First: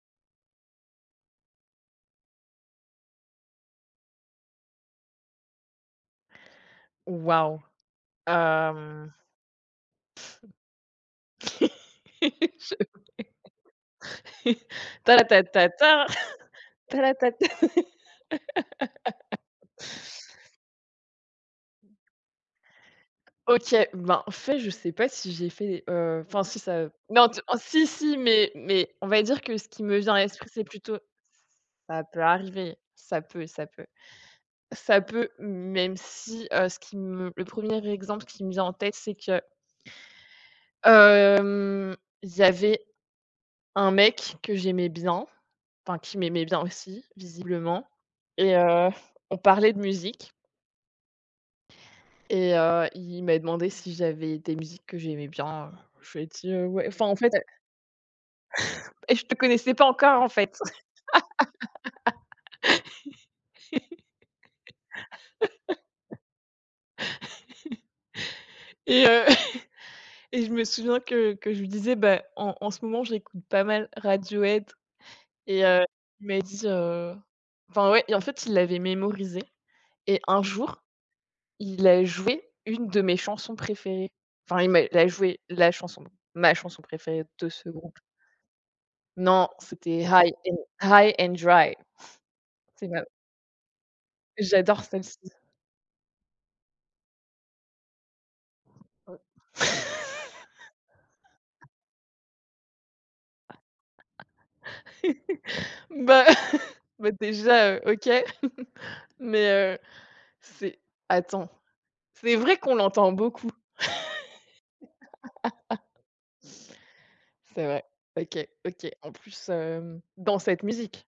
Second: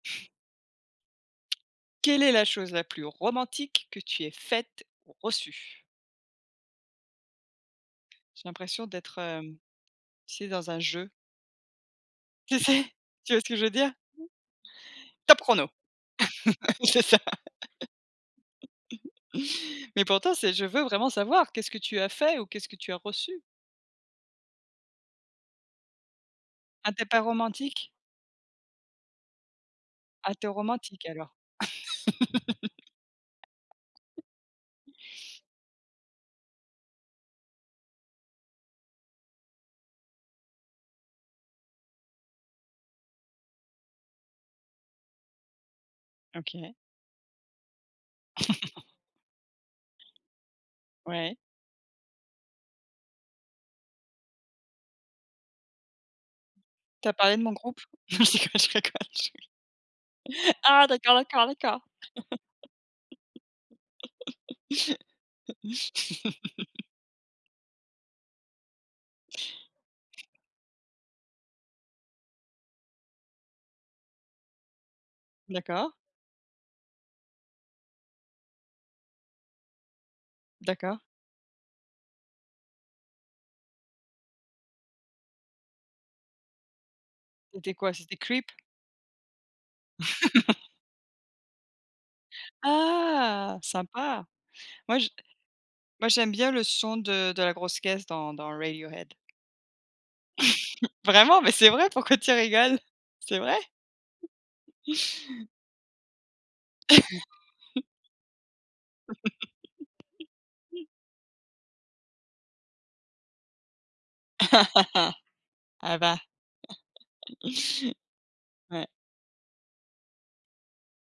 Quelle est la chose la plus romantique que tu aies faite ou reçue? Wahou. J'ai Heu, l'impression mmh d'être, heu, tu sais dans un jeu J'avoue, tu ouais sais? tu vois ce que je veux dire? ta ra Top ta chrono. ta ta ta C'est ra ça. ta ta Mais pourtant, c'est je veux vraiment savoir qu'est-ce que tu as fait ou qu'est-ce que tu as reçu? OK, ben au fait je sais pas si j'ai fait, heu, enfin si ça Ah tu es pas non, t si romantique? si, mais mais on va dire que ce qui me vient à Ah, tu l'esprit, es c'est plutôt, ce romantique alors. ça peut arriver, ça peut, ça peut, ça peut, même si, heu, ce qui me, le 1er exemple qui me vient en tête, c'est que hem, il y avait un mec que j'aimais bien, enfin qui m'aimait bien OK. aussi visiblement et heu, on parlait de musique Ouais. et heu, il m'a demandé si j'avais des musiques que j'aimais bien, heu, je lui ai dis: «Ouais». Enfin Tu as en fait parlé de mon groupe? Non je déconne, je rigole hé je je te connaissais pas encore, en fait Ah d'accord, d'accord, d'accord. et heu et je me souviens que que je lui disais, bah en en ce moment, j'écoute pas mal Radiohead et heu D'accord. il m'a dit heu enfin ouais et en fait, il l'avait mémorisé et un jour, D'accord. il a joué une de mes chansons préférées. Enfin il m'a il a joué la chanson, ma chanson préférée de ce C'était quoi, groupe. c'était Creep? Non, c'était High and High and Dry. [unintelligible] Ah, sympa. J'adore Moi je celle-ci. moi j'aime bien le son de de la grosse caisse dans dans Radiohead. E Vraiment, mais c'est vrai, pourquoi tu rigoles? C'est vrai. Bah, bah déjà, heu, OK, mais heu, c'est attends, c'est vrai qu'on l'entend beaucoup. Ah bah. C'est vrai, OK, Ouais. OK, en plus, hem, dans cette musique